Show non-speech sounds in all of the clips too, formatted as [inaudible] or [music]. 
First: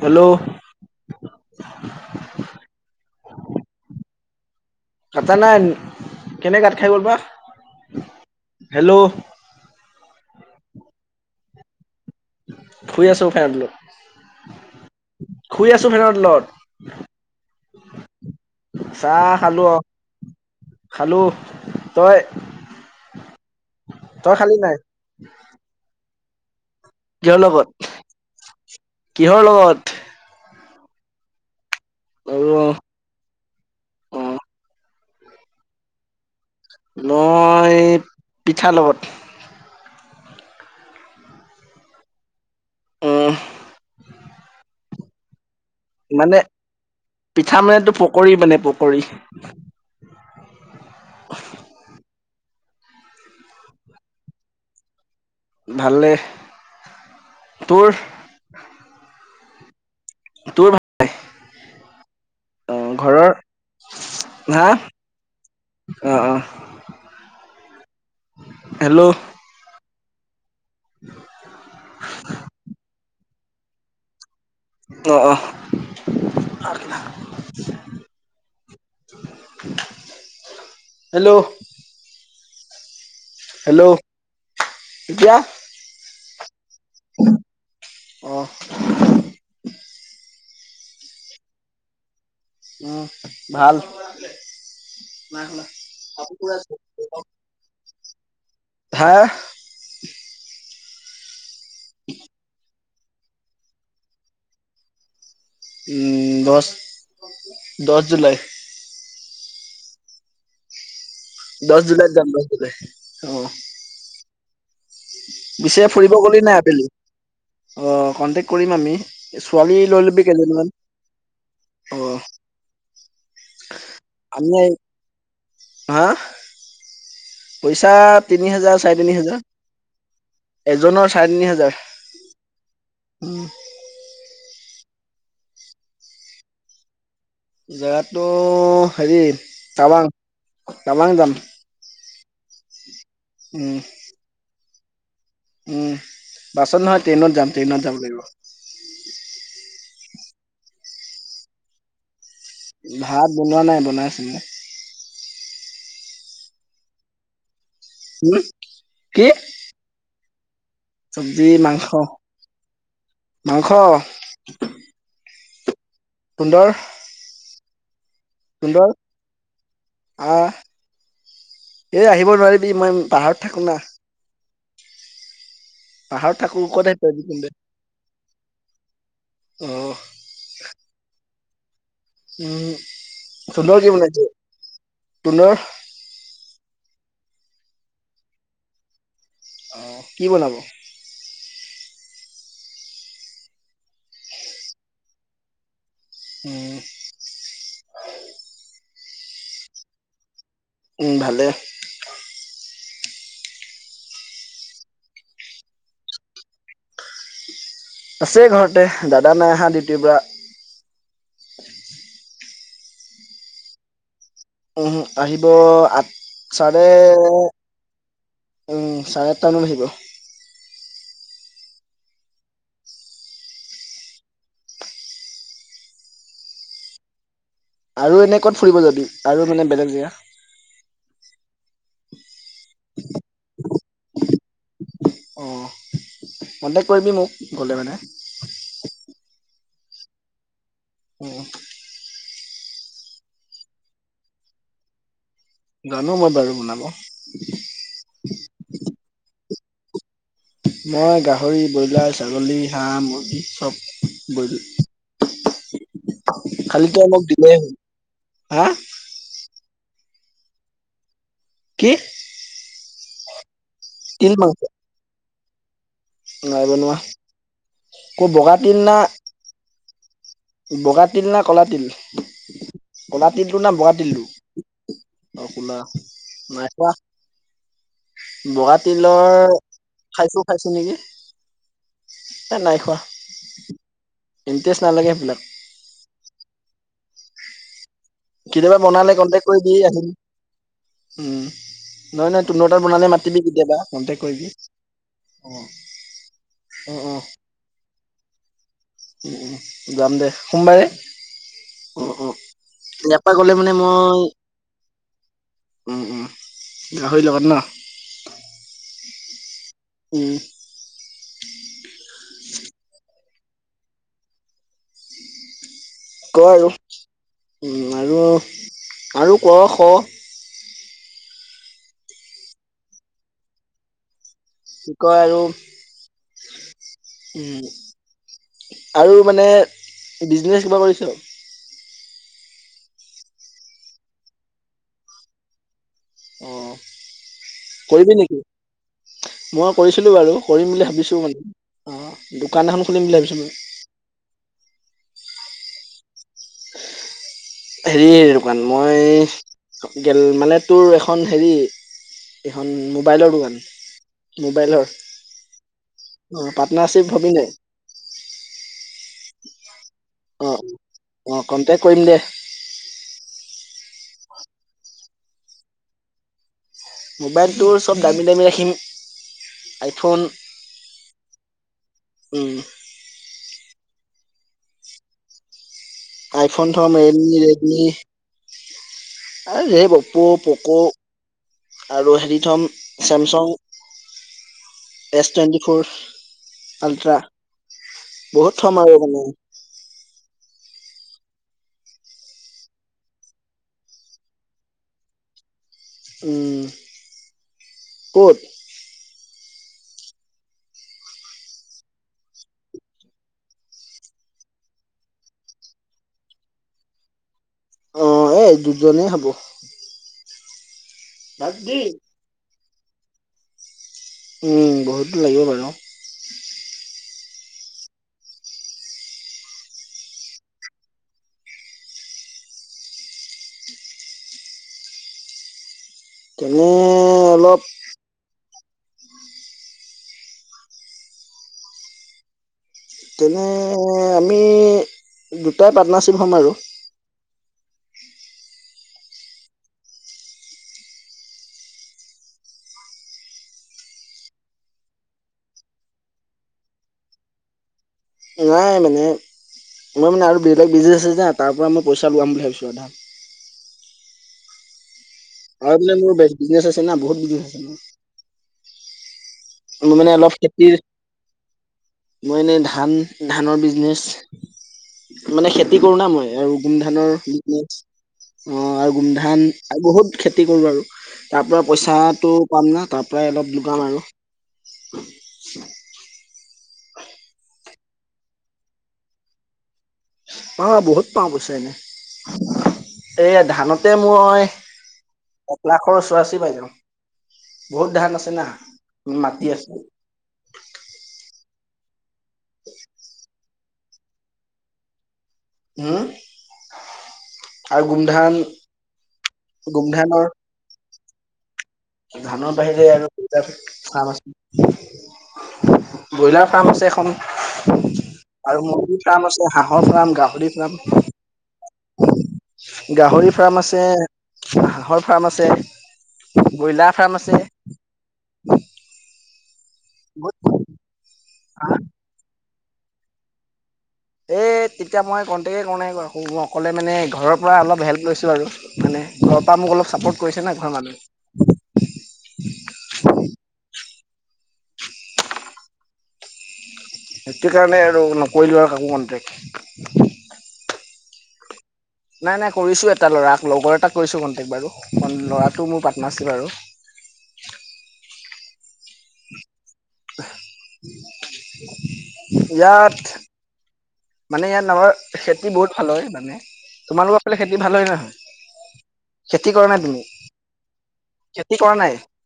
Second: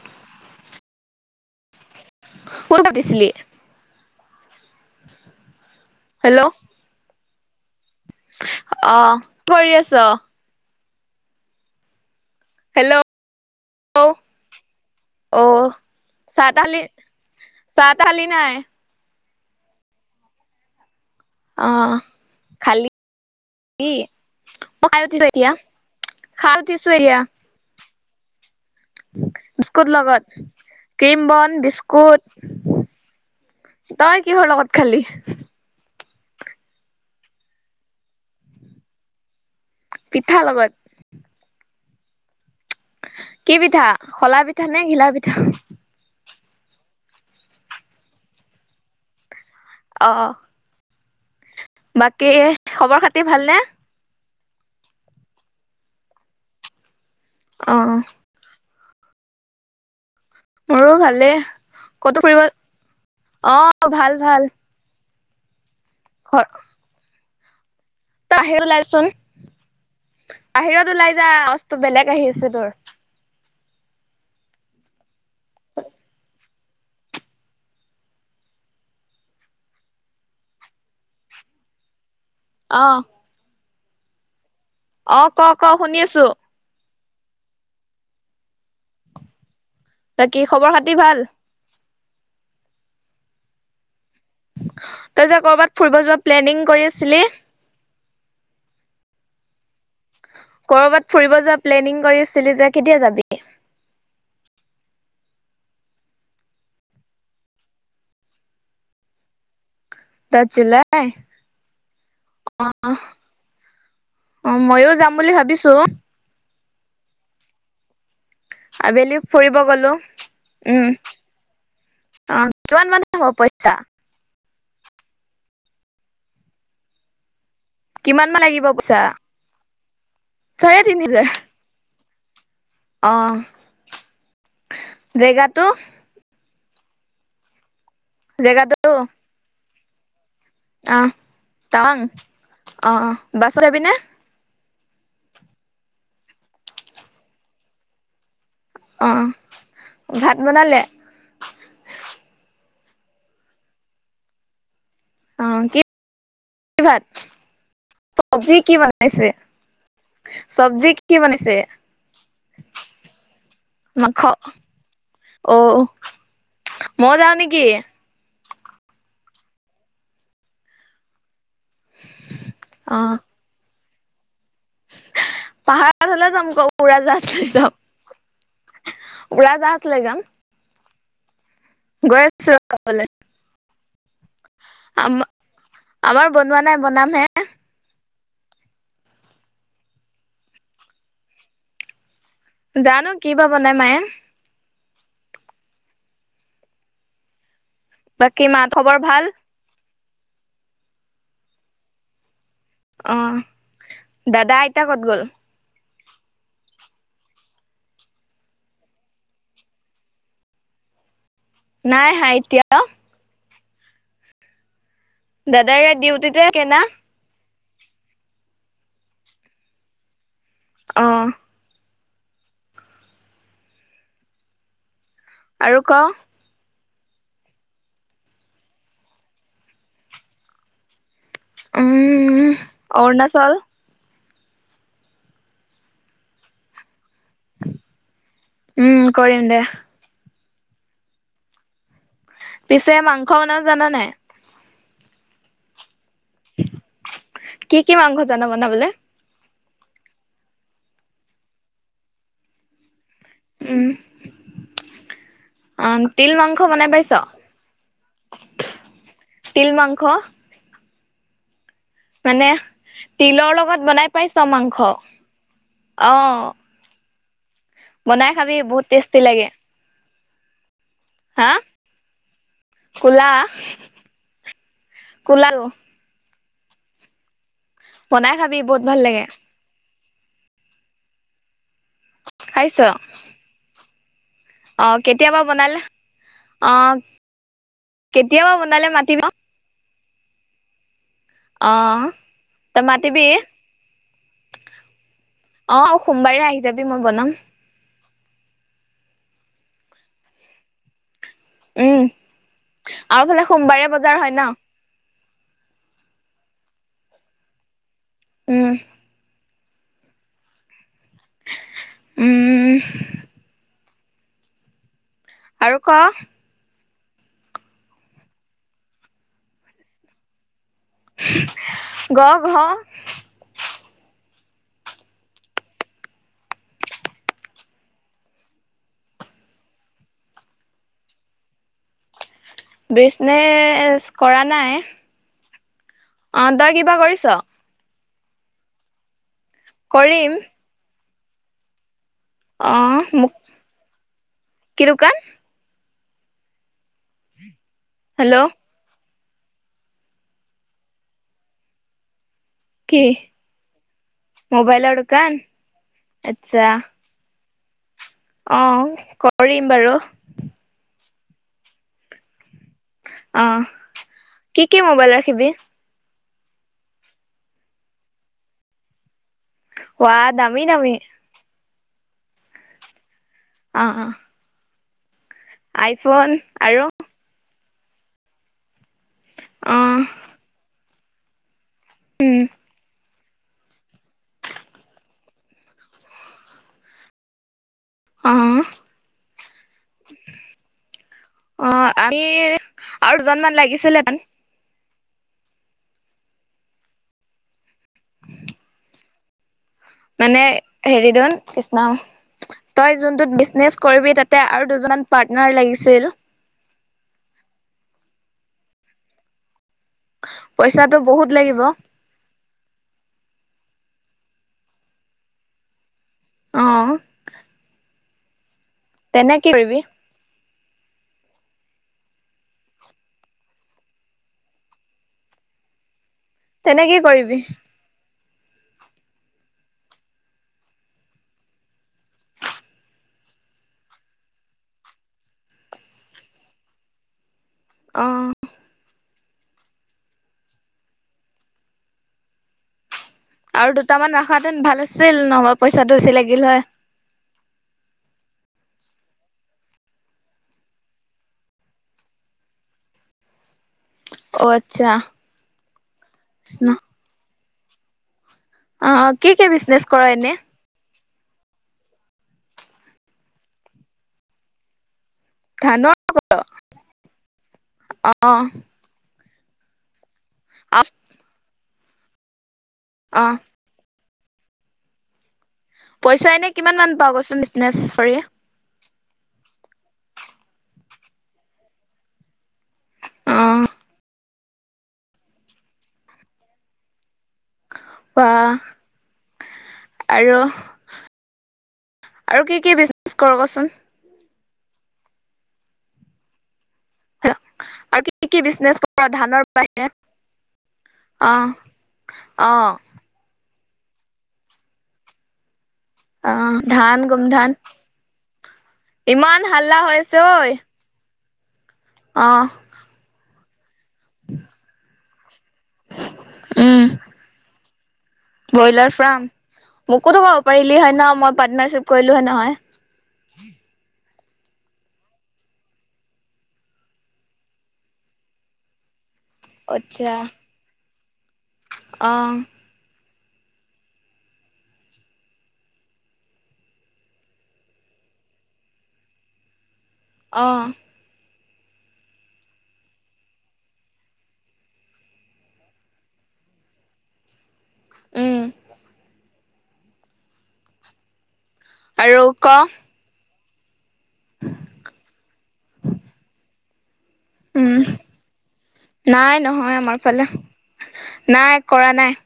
Hello, phone পাতিছিলি কটা নাই। কেলেই কাত খাই গ'ল বা। হেল্ল' অহ, কৰি আছো আও হেল্ল' শুই আছে উঠাই আনিলো অ শুই আছো ফেনৰ তলত চাহ তাহ খালি চাহ তাহ খালি নাই চাহ খালো অহ, খালো তই। কি, তই খালি নাই খাই উঠিছো এতিয়া - খাইছো উঠিছো এতিয়া। কিহৰ লগত কিহৰ লগত। ক্ৰীম বন অ বিস্কুট। অ তই কিহৰ লগত খালি। মই পিঠা লগত। পিঠা লগত। উম কি পিঠা। শলা পিঠা নে ঘিলা পিঠা। মানে পিঠা মানেতো পকৰী মানে পকৰী। অহ। তে খবৰ খাতি ভালনে। ভালে। তোৰ অহ ', তোৰ ভা--নে ভালে ক'তো ফুৰিব। ঘৰৰ অহ, ভাল-ভাল। অহ, অহ তাহেৰ লাৰচুন বাহিৰত ওলাই যা। আৱাজ টো বেলেগ আহি আছে তোৰ। অ, অ আৰ কি না [unintelligible] হেল্ল'। অ'হ। হেল্ল'। অ এতিয়া ক ক শুনি আছো অ কি খবৰ পাতি ভাল? উম ভাল। তই যে কৰ'বাত ফুৰিব যোৱা প্লেনিং কৰি আছিলি হা? কৰ'বাত ফুৰিব যোৱা প্লেনিং কৰি আচিলি যে কেতিয়া যাবি? উম দশ দশ জুলাই। দশ জুলাইত দশ জুলাইত যাম দশ জুলাই অ। অ ময়ো পিছে ফুৰিব গলি নে নাই আবেলি অ কণ্টেক কৰিম আমি আবেলি ফুৰিব ছোৱালী গলো লৈ ল'বি কেইজনমান। উম অ কিমান মান হ'ব পইচা? আমি হা? পইচা কিমান মান তিনি লাগিব হাজাৰ চাৰে পইচা তিনি হাজাৰ এজনৰ চাৰে তিনি হাজাৰ। অ উম জেগাটো? জেগাতটো জেগাটো হেৰি তাৱাং। অ তাৱাং অ'হ অ'হ বাছত উম আহিবি নে? উম বাছত নহয় ট্ৰেইনত যাম ট্ৰেইনত যাব লাগিব। আহ ভাত বনালে? ভাত বনোৱা নাই। বনাই আছে মানে। অ কি [inaudible] ভাত? উম চবজি কি কি বোনাইছে? চব্জিত কি চব্জি বনাইছে? মাংস মাংস মাংস। অ ময়ো যাওঁ নেকি? সুন্দৰ আহ এ আহিব নোৱাৰিবি। মই অ', পাহাৰত থাকো না। পাহাৰত হলেও যাম থাকো আকৌ ক'ত উৰা আহি পাৰিবি জাহাজ তেন্তে লৈ যাম। অ উৰাজাহাজ লৈ যাম। গৈ আছোঁ উম ৰহ খাবলে। তুন্দৰ কি বনাইছে আমা তুন্দৰ আমাৰ বনোৱা নাই বনাম হে অঁ কি বনাব? জানো কি বা বনাই মায়ে হম। বাকী মা খবৰ ভাল? উম ভালে। আহ দাদা আইতা কত গ'ল? আছে ঘৰতে। দাদা নাই আহা ডিউটিৰ পৰা। নাই আহা এতিয়াও? আহিব দাদাই এইয়া আঠ ডিউটিতে - থাকে না? চাৰে উম চাৰে আঠটা মানত আহিব। অ'হ। আৰু ক আৰু এনে ক'ত ফুৰিব যাবি? আৰু মানে বেলেগ জেগা? উম উম অৰুণাচল। অ কণ্টেক্ট কৰিবি মোক। গ'লে মানে উম কৰিম দে। উম। পিছে মাংস বনাব জানা নাই। জানো মই বাৰু বনাব কি কি মাংস জানা বনাবলে। মই, গাহৰি, ব্ৰইলাৰ, ছাগলী, হাঁহ, মুৰ্গী চব উম, বইল অ', তিল মাংস খালি বনাই তই পাইছ? মোক দিলেই হ'ল হা তিল মাংস? কি মানে, তিলৰ লগত বনাই পাইছ মাংস? অ নাই বনোৱা। ক বনাই খাবি বগা তিল বহুত না টেষ্টি লাগে। বগা তিল না হা ক'লা তিল? ক'লা কোলা তিলটো না বগা তিলটো? অ', কোলাটো কোলা নাই পোৱা। বনাই খাবি বগা বহুত ভাল তিলৰ লাগে খাইছোঁ খাইছোঁ নেকি! এ খাইছ নাই খোৱা! ইণ্টাৰেষ্ট অ', নালাগে সেইবিলাক কেতিয়াবা বনালে, অ'। কেতিয়াবা বনালে মাতিব। কন্টেক্ট কৰিবি আহিম উম, অ নহয়, নহয় তুহোঁতৰ তাত বনালে মাতিবি কেতিয়াবা, কণ্টেক কৰিবি। অ', সোমবাৰে আহি যাবি, অ মই অ বনাম। উম, উম, যাম দে, সোমবাৰে। উম অ', অ'। ইয়াৰ আৰু পৰা ফালে গ'লে মানে সোমবাৰে বজাৰ মই হয় ন উম, উম, গাহৰি লগত ন? উম। উম। উম। আৰু ক? উম, আৰু, আৰু ক, খ। গ, ঘ। কি কয় আৰু, উম। আৰু মানে, বিজনেছ কিবা কৰিছ? বিচনেছ কৰা নাই। অ', তই কিবা কৰিছ? কৰিবি মই কৰিছিলোঁ বাৰু, কৰিম বুলি ভাবিছোঁ মানে, অ'। অ দোকান এখন খুলিম বুলি মোক ভাবিছিলোঁ। কি দোকান হেৰিৰ হেল্ল' দোকান মই, গেল মানে তোৰ এখন হেৰি এইখন কি মোবাইলৰ দোকান, মোবাইলৰ। অ', আচ্ছা পাৰ্টনাৰশ্বিপ হবি নাই? অ কৰিম বাৰু। অ', অ', কণ্টেক কৰিম দে। অৱ', কি কি মোবাইল ৰাখিবি? মোবাইলটো চব দামী দামী ৰাখিম। ৱা আইফোন দামি দামি। উম'। আহ', আহ। আইফোন আৰু থম, ৰিয়েলমি, ৰেডমি মি, আৰু অ ধেই অপৌ, পকৌ। আৰু উম হেৰি থ'ম। Samsung, S twenty four, ultra. অ বহুত থম এইবোৰ মানে। অ', [unintelligible] আৰু দুজনমানান লাগিছিলে মানে উম। ক'ত? মানে হেৰি দেখোন কৃষ্ণ তই যোনটোত বিজনেচ কৰিবি তাতে আৰু দুজন পাটনাৰ লাগিছিল। [inaudible] অ' এই দুজনেই হব। পইছাটো বহুত বাদ লাগিব। দি বহুত দিন লাগিব বাৰু। অঁহ তেনে কৰিবি। তেনে কি কৰিবি অলপ তেনে আমি দুটাই পাৰ্টনাৰশ্বিপ হ'ম আৰু। অহ। আৰু দুটামান ৰাখাহেতেন ভাল আছিল নহবা পইচাটো বেছি লাগিল হয়। নাই মানে মই মানে আৰু বেলেগ বিজনেছ আছে না, তাৰ পৰা মই পইচা লম বুলি ভাবিছোঁ আধা। অ' আচ্ছা। আৰু বোলে মোৰ বি- বিজনেছ কৃষ্ণ আছে না। বহুত বিজনেছ আছে মোৰ। অ' অ' মানে অলপ খেতিৰ মই এনেই ধান -ধানৰ বিজনেছ মানে খেতি ধানৰ কৰো না মই আৰু গোমধানৰ বিজনেছ অ অ আৰু গোমধান বহুত খেতি কৰো, অ আৰু তাৰ পৰা পইচাটো পাম না। তাৰ অ পৰাই অলপ লগাম আৰু। [inaudible] পইচা এনে কিমানমান পাৱ কচোন বিজনেছ কৰি? অ বহুত পাওঁ পইছা এনে। অ এয়া ধানতে মই এক লাখৰ ওচৰা-ওচৰি পাই যাওঁ। বহুত ধান বা আছে না। মাটি আছে। আৰু আৰু কি কি বিজনেছ কৰোঁ কচোন হুম আৰু কি কি বিজনেচ কৰা ধানৰ বাহিৰে গোমধানৰ অ অ ধানৰ বাহিৰে আৰু দুয়োটা ফেক্টৰীত কাম আছে মোৰ। অ ব্ৰইলাৰ ফাৰ্ম আছে ধান এখন। গোমধান আৰু মূৰ্গীৰ ফাৰ্ম ইমান আছে। হাল্লা হাঁহৰ ফাৰ্ম, গাহৰি ফাৰ্ম অহ। গাহৰি ফাৰ্ম আছে। হাঁহৰ ফাৰ্ম আছে। আ উম ব্ৰইলাৰ ফাৰ্ম আছে ব্ৰইলাৰ ফাৰ্ম মোকোতো বহুত কব পাৰিলি হয় ন মই ফাৰ্ম। পাৰ্টনাৰশ্বিপ কৰিলো হয়, নহয়। এই তেতিয়া মই কণ্টেকেই কৰা নাই। অকলে মানে ঘৰৰ পৰা অলপ হেল্প লৈছোঁ আৰু। মানে ঘৰৰ পৰা মোক অলপ চাপৰ্ট কৰিছে ন ঘৰৰমানুহে অঁহ সেইটো কাৰণে আৰু নকৰিলো কাকো কণ্টেক্ট অ'হ। নাই নাই কৰিছোঁ এটা ল'ৰাক লগৰ এটাক কৰিছোঁ কন্টেক্ট বাৰু ল'ৰাটো মোৰ পাৰ্টনাৰশ্বিপ আৰু [inaudible] [inaudible] আৰু ক ইয়াত মানে ইয়াত আমাৰ খেতি বহুত ভাল হয় মানে, তোমালোকৰ ফালে খেতি উম ভাল হয় -নহয়? নাই খেতি কৰা নহয় নাই আমাৰ তুমি ফালে নাই। কৰা নাই।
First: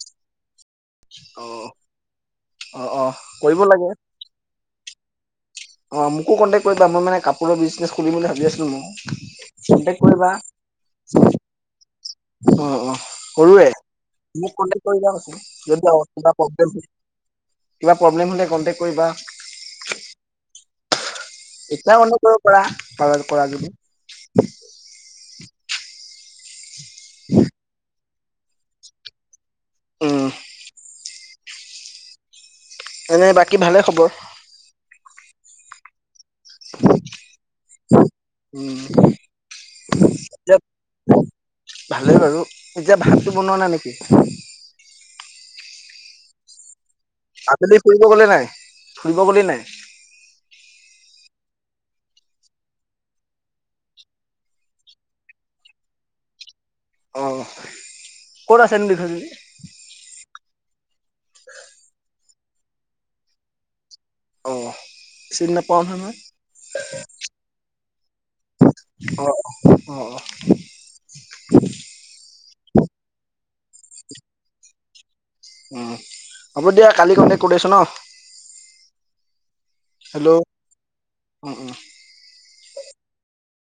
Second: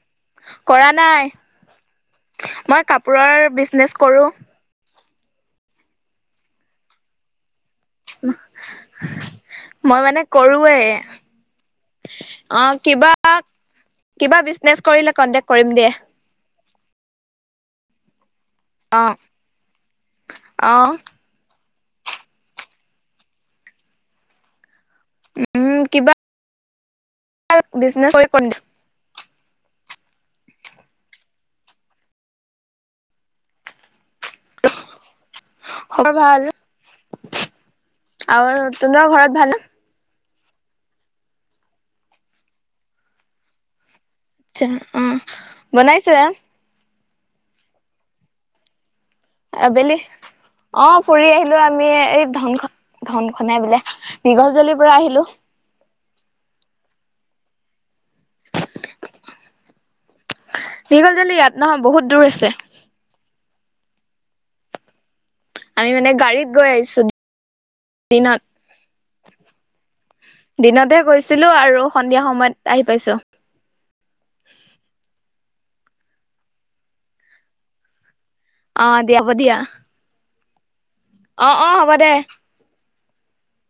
কৰা নাই। অ অ মই অ কাপোৰৰ কৰিব লাগে বিজনেচ কৰো অ মোকো কণ্টেক্ কৰিা মই মানে কাপোৰৰ বিজ বুলি ভাবি আছিলো মই কটে মই মানে কৰিবা কৰোৱে অ' অ' কৰোয়ে। কিবা মোক বিজনেচ কন্টেকট কৰিলে কৰিবা কৈছে [unintelligible] কন্টেক্ট কৰিম দে কিবা প্ৰবলেম [unintelligible] কিবা প্ৰব্লেম হ'লে কন্টেক্ট কৰিবা। অঁ। এতিয়া অনু কৰিব পৰা প পৰা য [inaudible] উম, কিবা বিজনেজ কৰি উম। এনে বাকী ভালে খবৰ খৰ ভাল? [unintelligible] আৰু উম তোনৰ ঘৰত ভাল এতিয়া ভালেই বাৰু এতিয়া ভাতটো বনোৱা না নেকি আ্ছা উম বনাইছা আবেলি ফুৰিব গ'লে নাই? ফুৰিব গ'লি নাই আবেলি অ ফুৰি আহিলো। আমি এই ধন ধন খাই বোলে [unintelligible] পৰা আহিলো অ', ক'ত আছে ন [unintelligible] [unintelligible] ইয়াত নহয় বহুত দূৰ আছে অঁ। আমি মানে গাড়ীত গৈ আহিছো দিনত। অ অ দিনতহে গৈছিলো আৰু সন্ধিয়া সময়ত আহি পাইছো। উম, হ'ব দিয়া কালি কন্টেক্ট কৰি আছো ন। অ' দিয়া হব দিয়া। হেল্ল', অ অ হ'ব দে।